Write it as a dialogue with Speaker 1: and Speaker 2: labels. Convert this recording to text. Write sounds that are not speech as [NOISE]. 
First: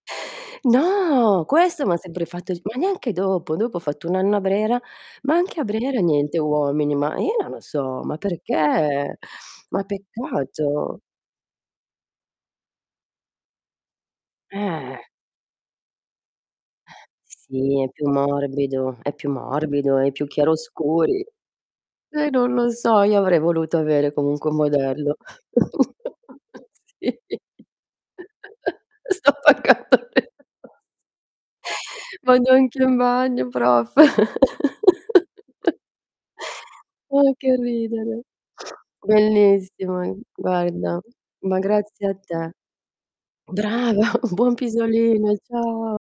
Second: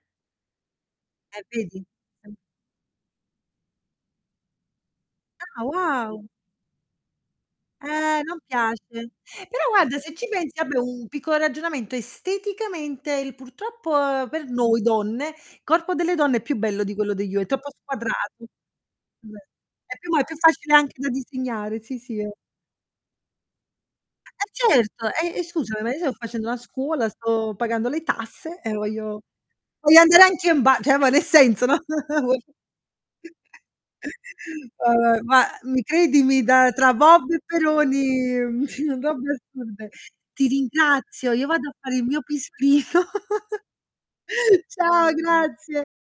Speaker 1: No,
Speaker 2: Eh vedi?
Speaker 1: questo mi ha sempre fatto g ma neanche dopo, dopo ho fatto un anno a Brera, ma anche
Speaker 2: Ah,
Speaker 1: a Brera
Speaker 2: wow.
Speaker 1: niente uomini, ma io non lo so, ma
Speaker 2: Eh, non piace.
Speaker 1: perché?
Speaker 2: Però
Speaker 1: Ma
Speaker 2: guarda, se ci pensi, vabbè
Speaker 1: peccato.
Speaker 2: un piccolo ragionamento, esteticamente il purtroppo, per noi
Speaker 1: Eh.
Speaker 2: donne, il corpo delle donne è più bello di quello
Speaker 1: [EXHALES]
Speaker 2: degli uo è troppo
Speaker 1: Sì, è più
Speaker 2: squadrato.
Speaker 1: morbido, è più
Speaker 2: [UNINTELLIGIBLE]
Speaker 1: morbido,
Speaker 2: E più
Speaker 1: è
Speaker 2: ma è
Speaker 1: più
Speaker 2: più facile anche da
Speaker 1: chiaroscuri.
Speaker 2: disegnare. Sì, sì, è
Speaker 1: Eh, non lo so, io avrei voluto avere
Speaker 2: Eh
Speaker 1: comunque un
Speaker 2: certo,
Speaker 1: modello.
Speaker 2: e e scusami, ma io sto facendo una
Speaker 1: [LAUGHS]
Speaker 2: scuola,
Speaker 1: sì.
Speaker 2: sto pagando le tasse e voglio
Speaker 1: Sto
Speaker 2: voglio
Speaker 1: pagando
Speaker 2: andare
Speaker 1: le
Speaker 2: anche in ba
Speaker 1: [LAUGHS]
Speaker 2: cioè ma nel senso, no, [CHUCKLES]
Speaker 1: Ma
Speaker 2: vogl
Speaker 1: neanche in bagno, prof. [LAUGHS]
Speaker 2: Vabbè, ma mi credimi da tra Vob
Speaker 1: Uh,
Speaker 2: e
Speaker 1: che ridere.
Speaker 2: Peroni, [CHUCKLES] robe assurde.
Speaker 1: Bellissimo,
Speaker 2: Ti
Speaker 1: guarda.
Speaker 2: ringrazio, io
Speaker 1: Ma
Speaker 2: vado a fare il
Speaker 1: grazie a
Speaker 2: mio
Speaker 1: te.
Speaker 2: pisolino. [CHUCKLES]
Speaker 1: Brava, [CHUCKLES] buon
Speaker 2: Ciao,
Speaker 1: pisolino,
Speaker 2: grazie.
Speaker 1: ciao.